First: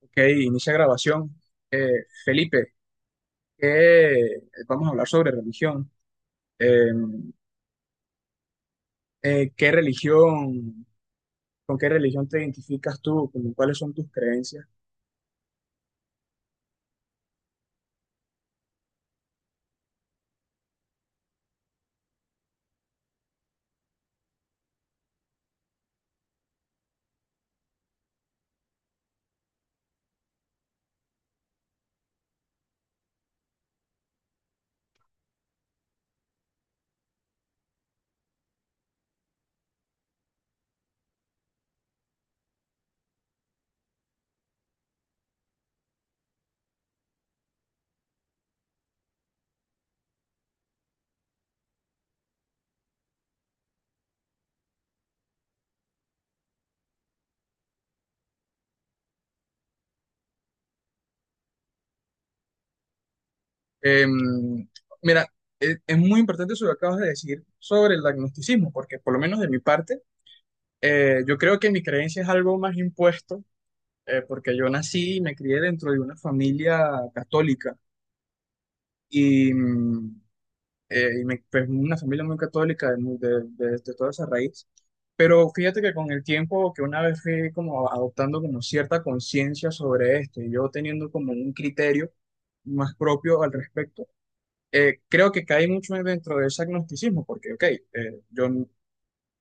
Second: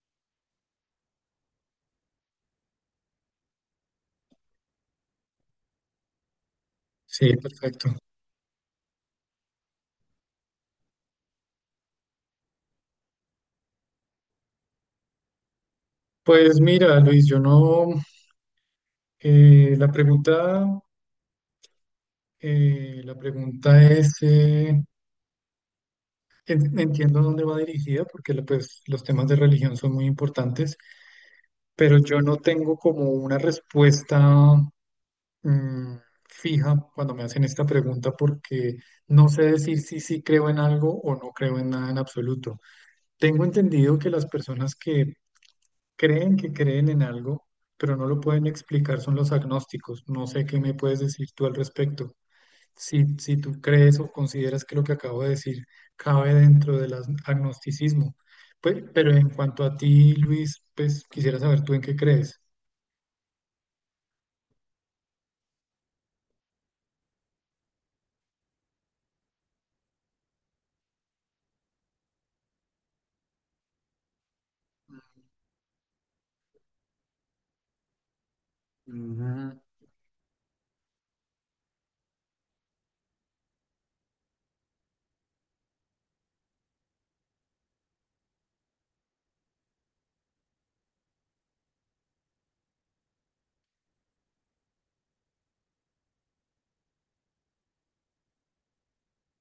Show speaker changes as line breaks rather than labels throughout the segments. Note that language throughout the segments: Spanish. Ok, inicia grabación. Felipe, ¿qué- vamos a hablar sobre religión. Eh,
Sí, perfecto.
¿Qué religión, con qué religión te identificas tú? ¿Con ¿cuáles son tus creencias?
Pues mira, Luis, yo no, eh, la pregunta, la pregunta es, entiendo dónde va dirigida, porque pues, los temas de religión son muy importantes, pero yo no tengo como una respuesta mm, fija cuando me hacen esta pregunta, porque no sé decir si sí creo en algo o no creo en nada en absoluto. Tengo entendido que las personas que creen que creen en algo, pero no lo pueden explicar, son los agnósticos. No sé qué me puedes decir tú al respecto. Si, si tú crees o consideras que lo que acabo de decir cabe dentro del agnosticismo. Pues, pero en cuanto a ti, Luis, pues quisiera saber tú en qué crees.
Eh, mira, es muy importante eso que acabas de decir sobre el agnosticismo, porque por lo menos de mi parte, yo creo que mi creencia es algo más impuesto, porque yo nací y me crié dentro de una familia católica. Y,
Ujú.
pues, una familia muy católica de, de toda esa raíz. Pero fíjate que con el tiempo, que una vez fui como adoptando como cierta conciencia sobre esto y yo teniendo como un criterio más propio al respecto, creo que caí mucho dentro de ese agnosticismo, porque, ok, yo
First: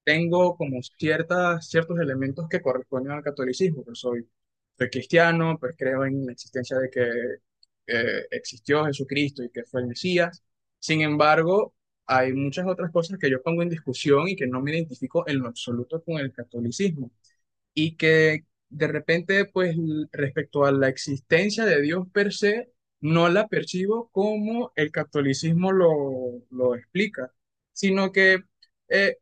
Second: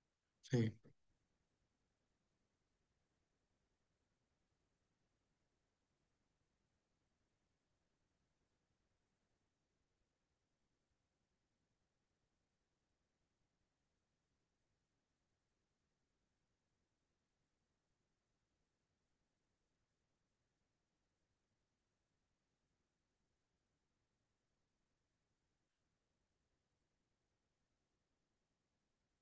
tengo
Sí,
como ciertos elementos que corresponden al catolicismo, pero soy, soy cristiano, pues creo en la existencia de que existió Jesucristo y que fue el Mesías. Sin embargo, hay muchas otras cosas que yo pongo en discusión y que no me identifico en lo absoluto con el catolicismo y que de repente, respecto a la existencia de Dios per se, no la percibo como el catolicismo lo explica, sino que... eh,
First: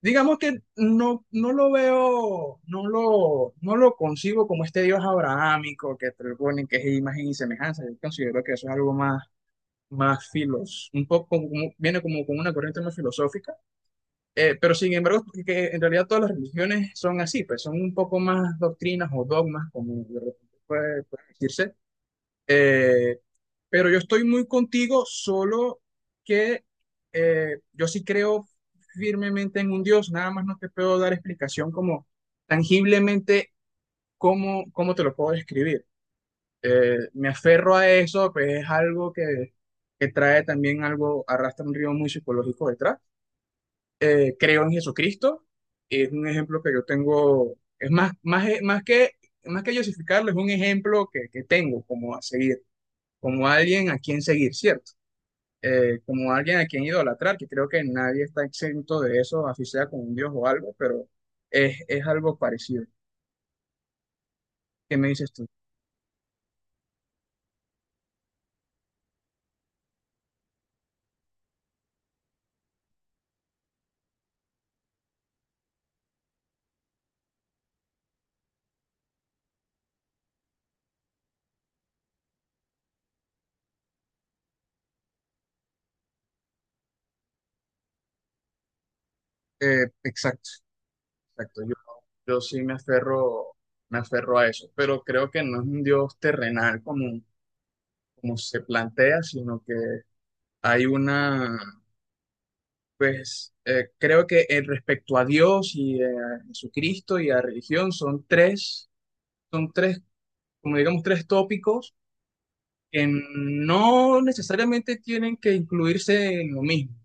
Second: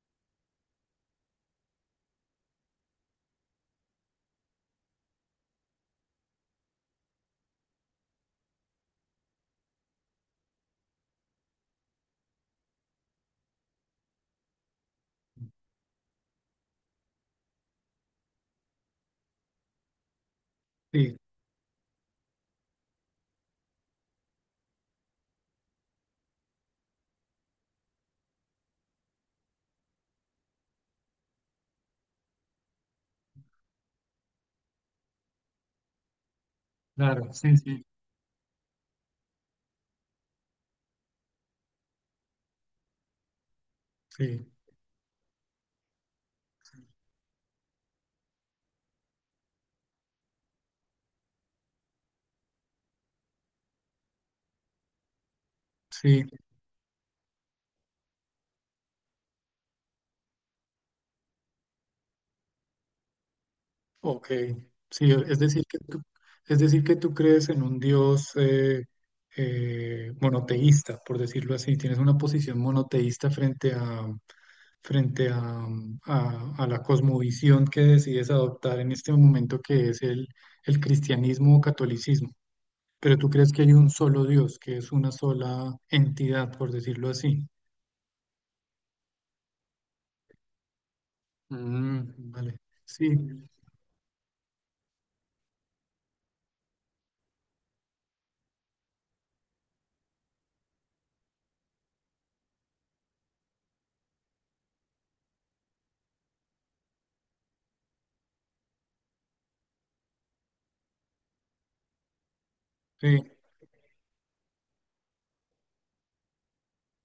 digamos que no, no lo veo, no lo concibo como este Dios abrahámico que propone que es imagen y semejanza. Yo considero que eso es algo más, un poco viene como con una corriente más filosófica. Pero sin embargo, que en realidad todas las religiones son así, pues son un poco más doctrinas o dogmas, como de repente
sí.
puede decirse. eh, pero yo estoy muy contigo, solo que yo sí creo firmemente en un Dios, nada más no te puedo dar explicación como tangiblemente cómo te lo puedo describir. Me
Claro, sí,
aferro
sí.
a eso, pues es algo que trae también algo, arrastra un río muy psicológico detrás.
Sí,
Creo en Jesucristo, es un ejemplo que yo tengo, es más que justificarlo, es un ejemplo que tengo como a seguir, como alguien a quien seguir, ¿cierto?
sí.
Como alguien a quien idolatrar, que creo que nadie está exento de eso, así sea con un dios o algo, pero es algo parecido.
Ok,
¿Qué me
sí,
dices
es
tú?
decir que tú, es decir que tú crees en un Dios, monoteísta, por decirlo así. Tienes una posición monoteísta frente a, frente a, a la cosmovisión que decides adoptar en este momento, que es el cristianismo o catolicismo. Pero tú crees que hay un solo Dios, que es una sola entidad, por decirlo así.
Exacto, exacto. Yo,
Mm,
yo
vale.
sí
Sí,
me aferro a eso, pero creo que no es un dios terrenal como, como se plantea, sino que hay una, pues, creo que respecto a Dios y a Jesucristo y a religión son tres, como digamos, tres tópicos que
sí,
no necesariamente tienen que incluirse en lo mismo.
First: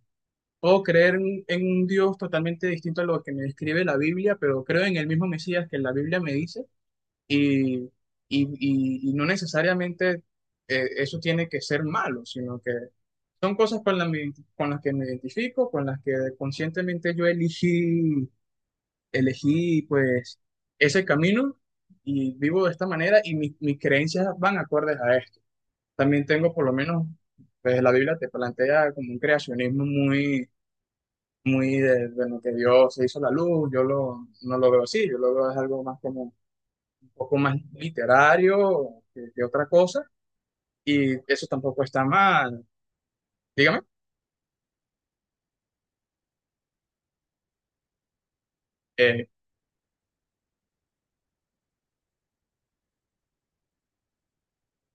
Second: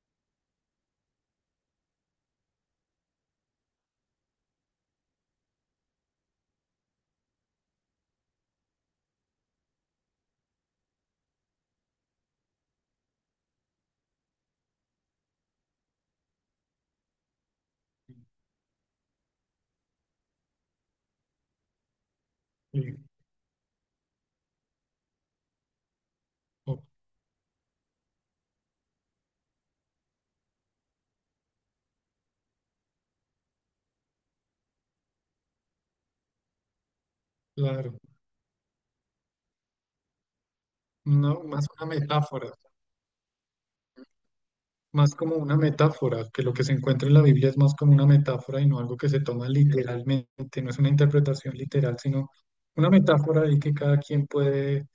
Puedo creer en un Dios totalmente distinto a lo que me describe la Biblia, pero creo en el mismo Mesías que la Biblia me dice y, y no necesariamente eso tiene que ser malo, sino que son cosas con las que me identifico, con las que conscientemente yo elegí, elegí pues ese camino y vivo de esta
sí.
manera y mis creencias van acordes a esto. También tengo por lo
Oh,
menos, pues la Biblia te plantea como un creacionismo muy, muy de lo que Dios se hizo la luz, no lo veo así, yo lo veo es algo más como un poco más
claro.
literario que otra cosa, y
No,
eso
más
tampoco
una
está
metáfora.
mal. Dígame.
Más como una metáfora, que lo que se encuentra en la Biblia es más como una metáfora y no algo que se toma literalmente, no es una interpretación literal, sino una metáfora ahí que cada quien puede,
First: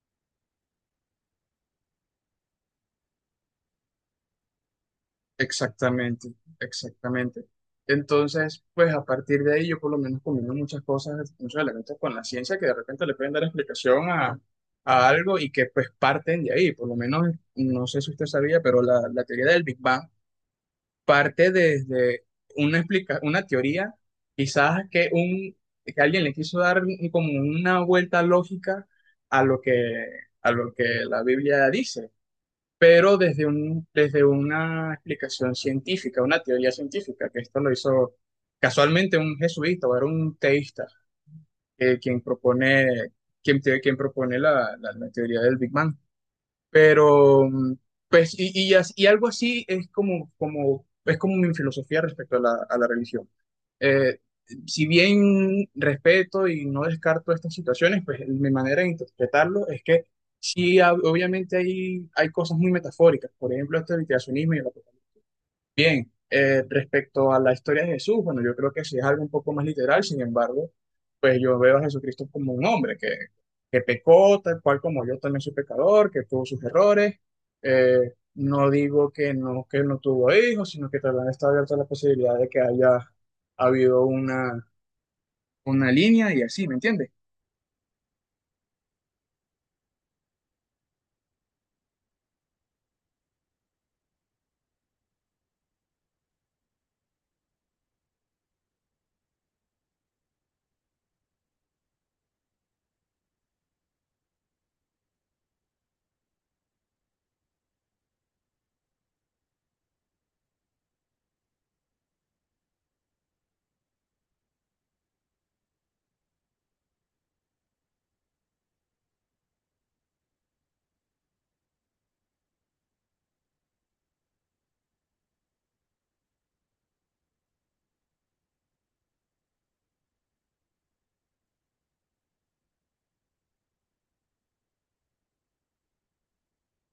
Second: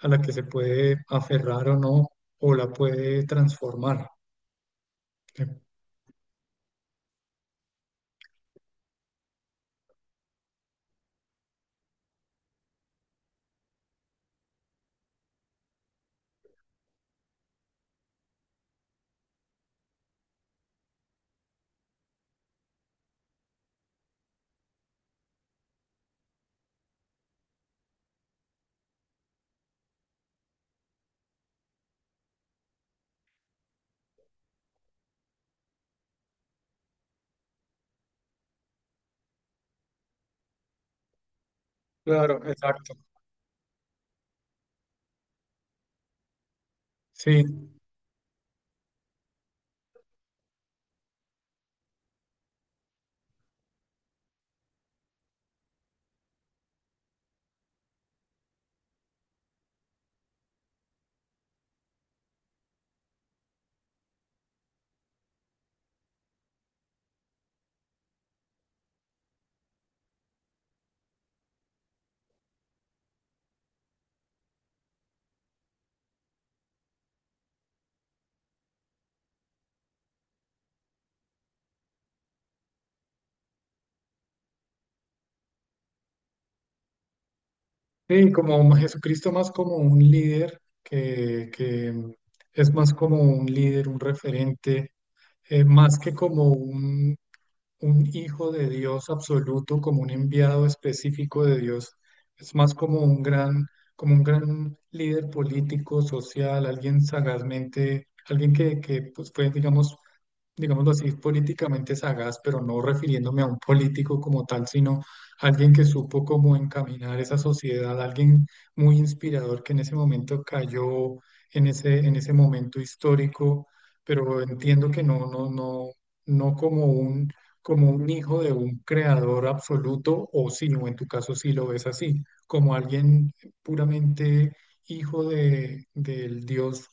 a la que se puede aferrar o no, o la puede transformar. Eh,
Exactamente, exactamente. Entonces, pues a partir de ahí yo por lo menos combino muchas cosas, muchos elementos con la ciencia que de repente le pueden dar explicación a algo y que pues parten de ahí. Por lo menos, no sé si usted sabía, pero la teoría del Big Bang parte desde una, explica una teoría, quizás que, un, que alguien le quiso dar como una vuelta lógica a a lo que la Biblia dice, pero desde un, desde una explicación científica, una teoría científica, que esto lo hizo casualmente un jesuita o era un teísta, quien
Claro,
propone,
exacto.
quien propone la, la teoría del Big Bang. Pero,
Sí,
pues, y algo así es como, como, es como mi filosofía respecto a la religión. Eh, si bien respeto y no descarto estas situaciones, pues mi manera de interpretarlo es que sí, obviamente hay, hay cosas muy metafóricas. Por ejemplo, este del creacionismo y la bien, respecto a la historia de Jesús, bueno, yo creo que sí es algo un poco más literal. Sin embargo, pues yo veo a Jesucristo como un hombre que pecó, tal cual como yo también soy pecador, que tuvo sus errores. No digo que no tuvo hijos, sino que también está abierta la posibilidad de que haya habido una línea y así, ¿me entiendes?
sí, como Jesucristo más como un líder, que es más como un líder, un referente, más que como un hijo de Dios absoluto, como un enviado específico de Dios, es más como un gran líder político, social, alguien sagazmente, alguien que pues fue, digamos, digámoslo así, políticamente sagaz, pero no refiriéndome a un político como tal, sino alguien que supo cómo encaminar esa sociedad, alguien muy inspirador que en ese momento cayó en ese momento histórico, pero entiendo que no, no, no, no como un, como un hijo de un creador absoluto, o sí, o en tu caso sí lo ves así, como alguien puramente hijo de, del Dios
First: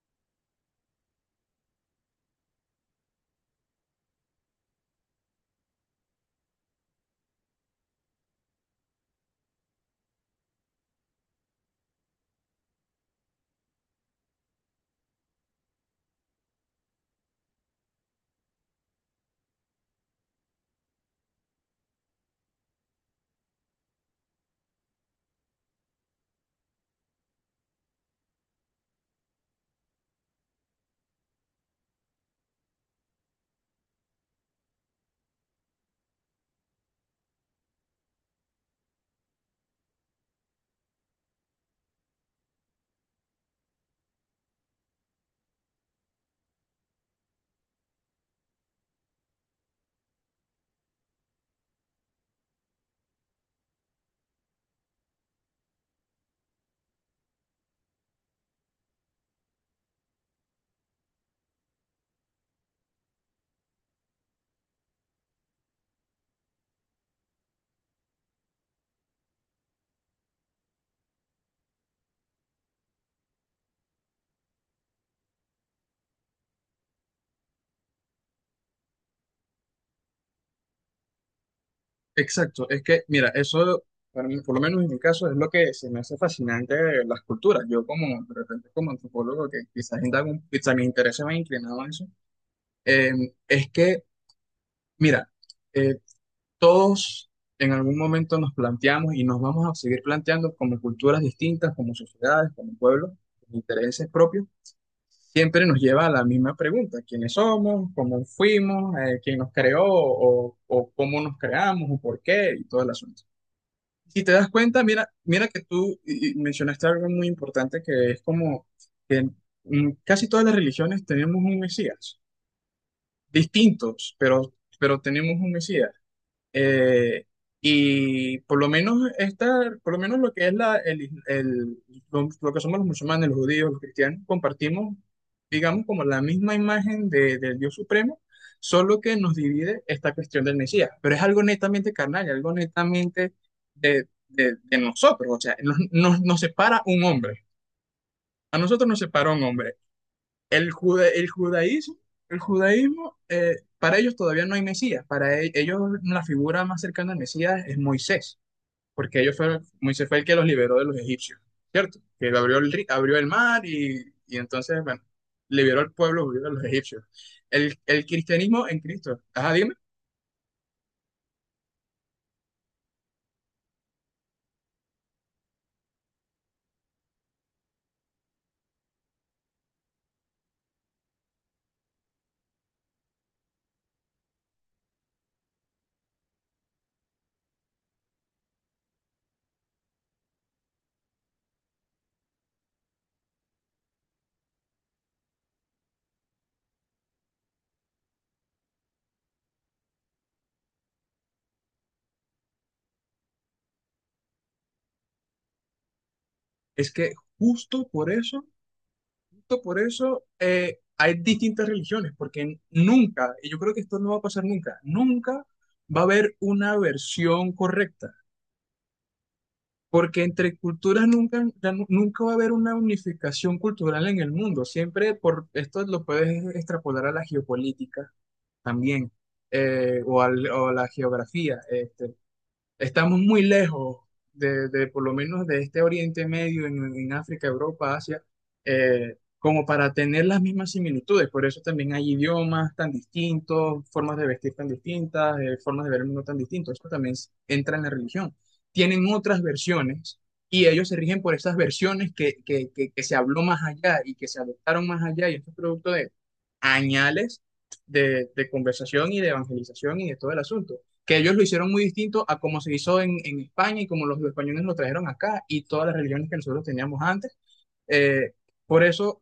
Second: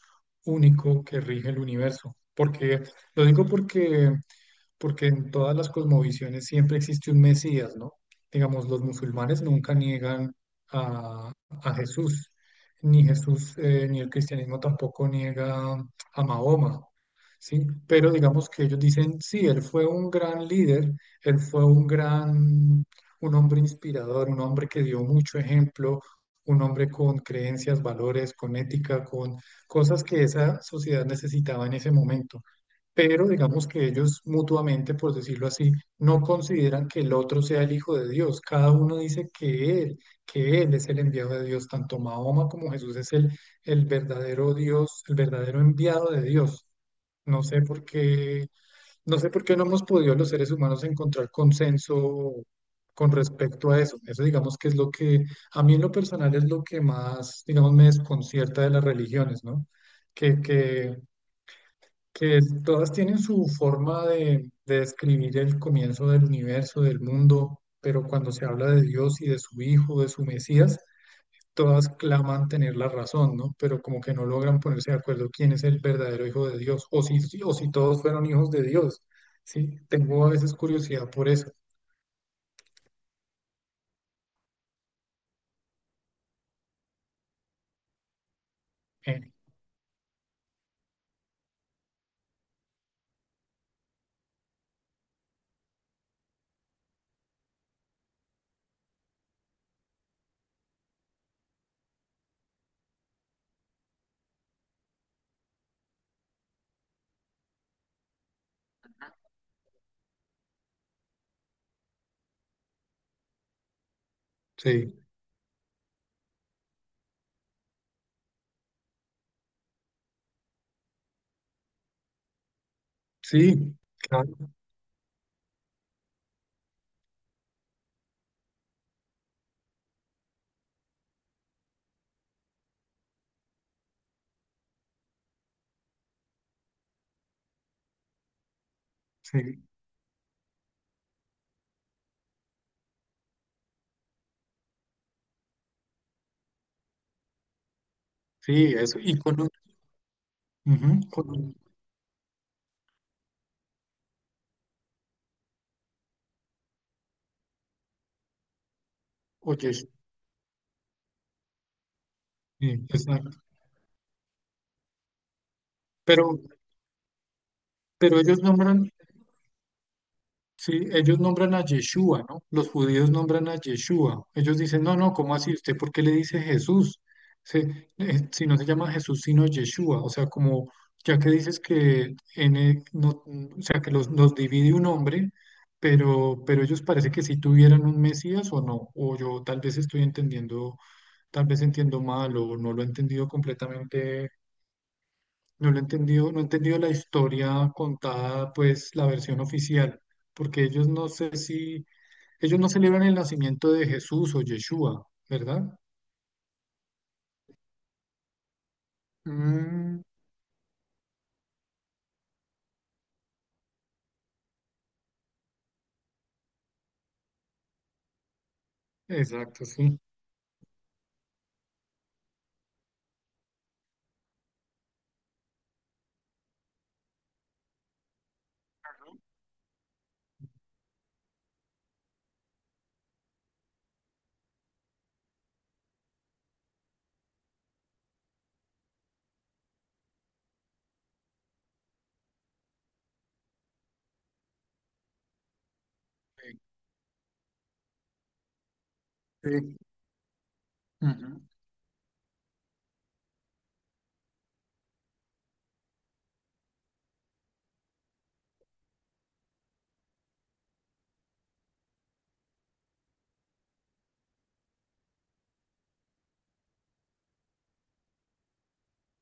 único que rige el universo. Porque lo digo porque porque en todas las cosmovisiones siempre existe un Mesías, ¿no? Digamos, los musulmanes nunca niegan a, a Jesús, ni el cristianismo tampoco niega a Mahoma, ¿sí? Pero digamos que ellos dicen, sí, él fue un gran líder, él fue un gran, un hombre inspirador, un hombre que dio mucho ejemplo, un hombre con creencias, valores, con ética, con cosas que esa sociedad necesitaba en ese momento, pero digamos que ellos mutuamente, por decirlo así, no consideran que el otro sea el Hijo de Dios. Cada uno dice que él es el enviado de Dios. Tanto Mahoma como Jesús es el verdadero Dios, el verdadero enviado de Dios. No sé por qué, no sé por qué no hemos podido los seres humanos encontrar consenso con respecto a eso. Eso digamos que es lo que a mí en lo personal es lo que más, digamos, me desconcierta de las religiones, ¿no? Que, que que es- todas tienen su forma de describir el comienzo del universo, del mundo, pero cuando se habla de Dios y de su Hijo, de su Mesías, todas claman tener la razón, ¿no? Pero como que no logran ponerse de acuerdo quién es el verdadero Hijo de Dios, o si, si- o si todos fueron hijos de Dios, ¿sí? Tengo a veces curiosidad por eso.
Exacto, es que, mira, eso, para mí, por lo menos en mi caso, es lo que se me hace fascinante de las culturas. Yo como, de repente, como
Eh,
antropólogo, que quizás indago quizás mi interés se me ha inclinado a eso, eh, es que, mira, eh, todos en algún momento nos planteamos y nos vamos a seguir planteando como culturas distintas, como sociedades, como pueblos, con intereses propios, siempre nos lleva a la misma pregunta. ¿Quiénes somos? ¿Cómo fuimos? ¿Quién nos creó? ¿O cómo nos creamos? ¿O por qué? Y todas las, si te das cuenta,
sí,
mira, mira que y mencionaste algo muy importante, que es como que en casi todas las religiones tenemos un Mesías,
sí,
distintos,
claro,
pero tenemos un Mesías. Eh, y por lo menos esta, por lo menos lo que es la, el, is- el- lo que somos los musulmanes, los judíos, los cristianos, compartimos, digamos, como la misma imagen de, del Dios supremo, solo que nos
sí,
divide esta cuestión del Mesías. Pero es algo netamente carnal, y algo netamente de nosotros. O sea, nos separa un hombre. A
sí,
nosotros nos
eso. Y
separa
con,
un
un-
hombre.
ujú,
El
con un-
judaísmo, el judaísmo, para ellos todavía no hay Mesías. Para ellos la figura más cercana al Mesías es Moisés, porque ellos fueron,
oye, sí,
Moisés fue el que los liberó de los egipcios, ¿cierto? Que le abrió abrió el
exacto.
mar y entonces, bueno, liberó al
Pero,
pueblo, liberó a los egipcios. El
pero ellos
cristianismo en
nombran,
Cristo, ajá, dime,
sí, ellos nombran a Yeshua, ¿no? Los judíos nombran a Yeshua. Ellos dicen, no, no, ¿cómo así? ¿Usted por qué le dice Jesús? Si no se llama Jesús, sino Yeshua. O sea, como ya que dices que en no, mm, o sea, que los divide un hombre, pero ellos parece que sí tuvieran un Mesías o no. O yo tal vez estoy entendiendo, tal vez entiendo mal o no lo he entendido completamente, no lo he entendido, no he entendido la historia contada, pues la versión oficial, porque ellos no sé si, ellos no celebran el nacimiento de Jesús o Yeshua, ¿verdad?
es que justo por eso, justo por
Mm,
eso, hay distintas religiones, porque nunca, y yo creo que esto no va a pasar nunca, nunca va a haber una versión correcta.
exacto, sí.
Porque entre culturas nunca, nunca va a haber una unificación cultural en el mundo. Siempre, por esto lo puedes extrapolar a la geopolítica también, o a la geografía. Este, estamos muy lejos de por lo menos de este Oriente Medio, en África, Europa, Asia, como para tener las mismas similitudes. Por eso también hay idiomas tan distintos, formas de vestir tan distintas, formas de ver el mundo tan
Sí,
distintos. Eso también entra en la religión. Tienen otras
sí,
versiones y ellos se rigen por
ujú,
esas versiones que se habló más allá y que se adoptaron más allá, y esto es producto de añales de conversación y de evangelización y de todo el asunto, que ellos lo hicieron muy distinto a como se hizo en España y como los españoles lo trajeron acá y todas las religiones que nosotros teníamos antes. Eh, por eso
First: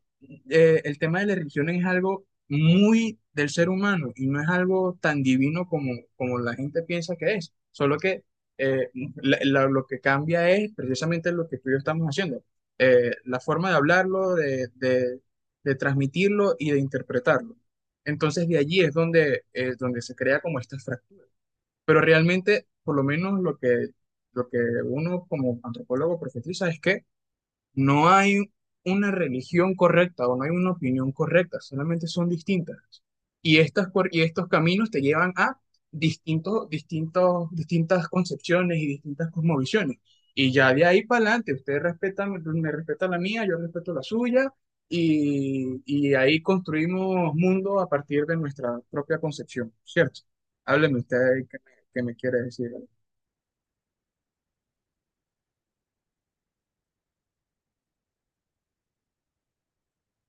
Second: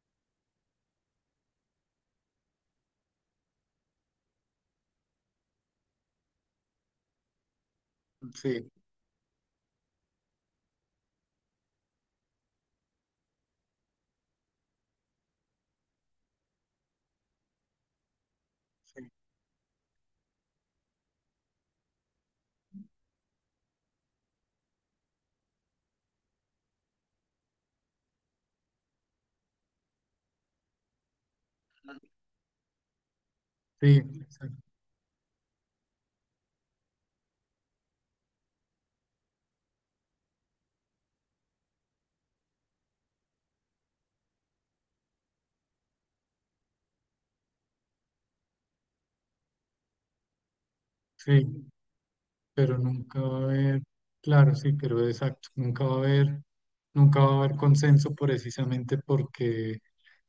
el tema de la religión es algo muy del ser humano y no es algo tan divino como, como la gente piensa que es, solo que
sí,
eh, lo que cambia es precisamente lo que tú y yo estamos haciendo, la forma de hablarlo, de transmitirlo y de interpretarlo. Entonces de allí es
sí,
donde, donde se crea como estas fracturas, pero realmente, por lo menos lo que uno como antropólogo profetiza es que no hay una religión correcta o no hay una opinión correcta, solamente son distintas. Y,
sí,
y estos
exacto,
caminos te llevan a distintos, distintas concepciones y distintas cosmovisiones. Y ya de ahí para adelante, ustedes respetan, me respeta la mía, yo respeto la suya, y ahí construimos mundo a partir de nuestra propia concepción, ¿cierto? Hábleme usted,
sí,
qué me quiere decir.
pero nunca va a haber, claro, sí, pero exacto, nunca va a haber, nunca va a haber consenso precisamente porque,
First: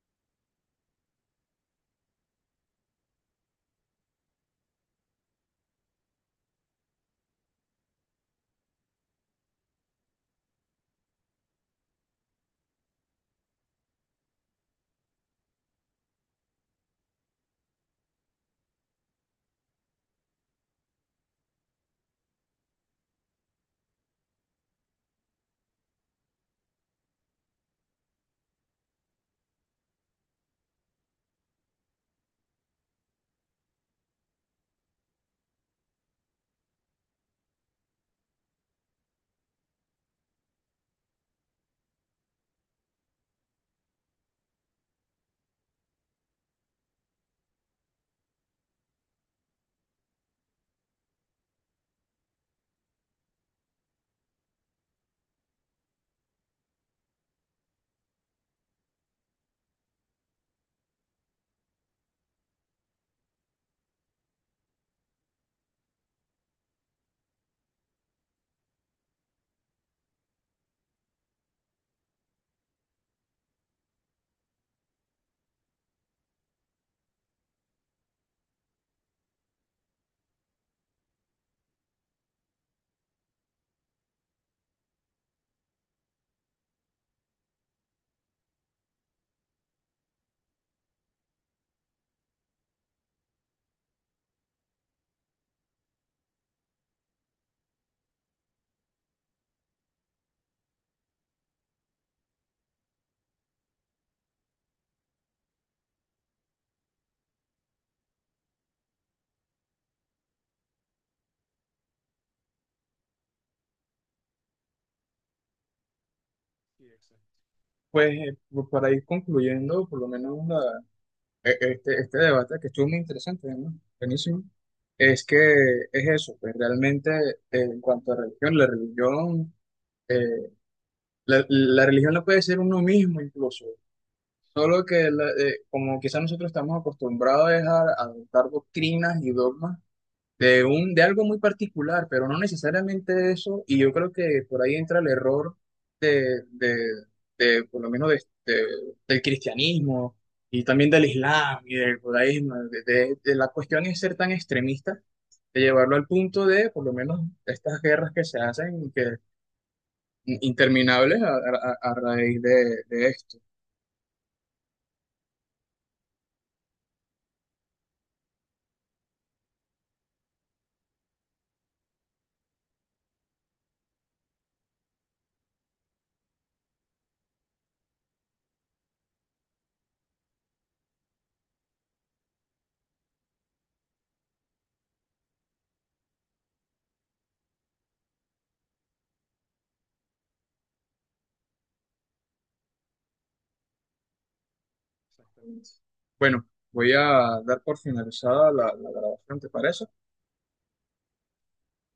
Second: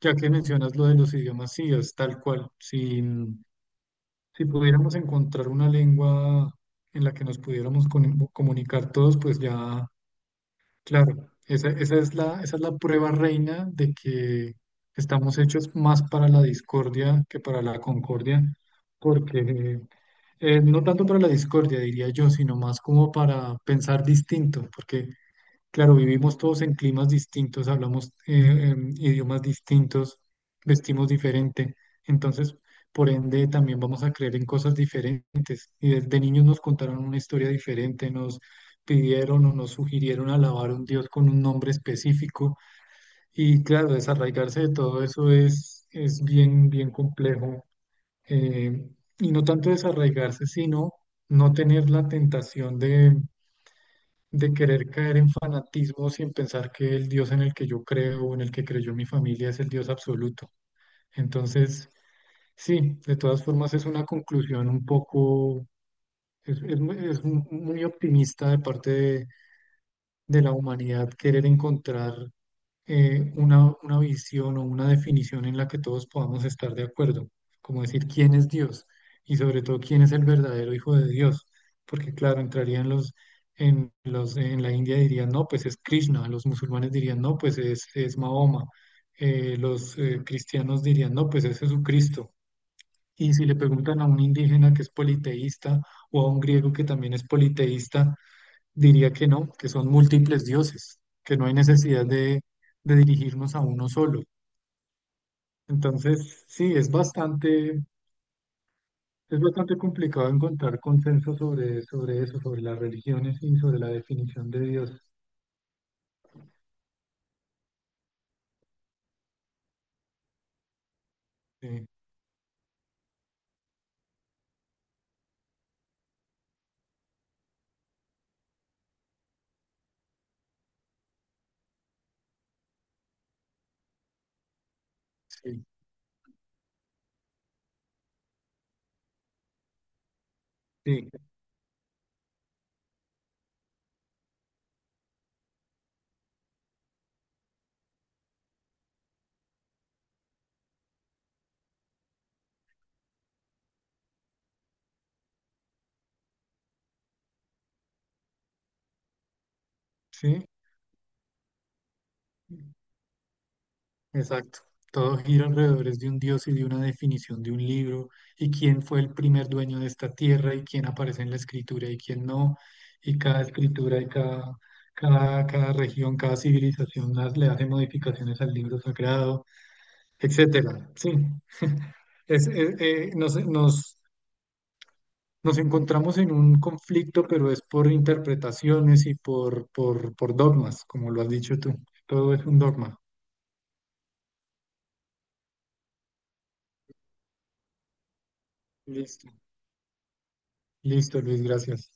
ya que mencionas lo de los idiomas, sí, es tal cual, sí. Si pudiéramos encontrar una lengua en la que nos pudiéramos comunicar todos, pues ya, claro, esa, esa es la prueba reina de que estamos hechos más para la discordia que para la concordia, porque no tanto para la discordia, diría yo, sino más como para pensar distinto, porque, claro, vivimos todos en climas distintos, hablamos idiomas distintos, vestimos diferente, entonces, por ende, también vamos a creer en cosas diferentes y desde niños nos contaron una historia diferente, nos pidieron o nos sugirieron alabar a un Dios con un nombre específico. Y claro, desarraigarse de todo eso es bien, bien complejo. Eh, y no tanto desarraigarse, sino no tener la tentación de querer caer en fanatismo sin pensar que el Dios en el que yo creo o en el que creyó mi familia es el Dios absoluto. Entonces, sí, de todas formas es una conclusión un poco. Es, muy optimista de parte de la humanidad querer encontrar una visión o una definición en la que todos podamos estar de acuerdo, como decir quién es Dios y sobre todo quién es el verdadero hijo de Dios, porque claro, entrarían los, en la India dirían no, pues es Krishna, los musulmanes dirían no, pues es Mahoma, los cristianos dirían no, pues es Jesucristo. Y si le preguntan a un indígena que es politeísta o a un griego que también es politeísta, diría que no, que son múltiples dioses, que no hay necesidad de dirigirnos a uno solo. Entonces, sí, es bastante complicado encontrar consenso sobre, sobre eso, sobre las religiones y sobre la definición de Dios.
Sí, exacto. Pues para ir concluyendo, por lo menos
Sí,
este, este debate que estuvo muy interesante, ¿no? Buenísimo. Es que es eso, pues, realmente en cuanto a religión, la religión, eh, la religión la puede ser uno mismo incluso, solo que
sí,
como quizás nosotros estamos acostumbrados es a adoptar doctrinas y dogmas de un, de
sí,
algo muy particular, pero no necesariamente eso, y yo creo que por ahí entra el error de, de, por lo menos de- del cristianismo y también del islam y del judaísmo, de la cuestión es ser tan extremista, de llevarlo al punto de, por lo menos, estas guerras que se hacen, y que
sí.
interminables a raíz de esto.
Exacto. Todo gira alrededor es de un dios y de una definición de un libro, y quién fue el primer dueño de esta tierra, y quién aparece en la escritura y quién no, y cada escritura y cada, cada, cada región, cada civilización las- le hace modificaciones al libro sagrado, etcétera. Sí, es, nos, nos, nos encontramos en un conflicto, pero es por interpretaciones y por dogmas, como lo has dicho tú. Todo es un dogma.
Exactamente. Bueno, voy a dar por finalizada la
Listo.
grabación, ¿te parece?
Listo, Luis, gracias.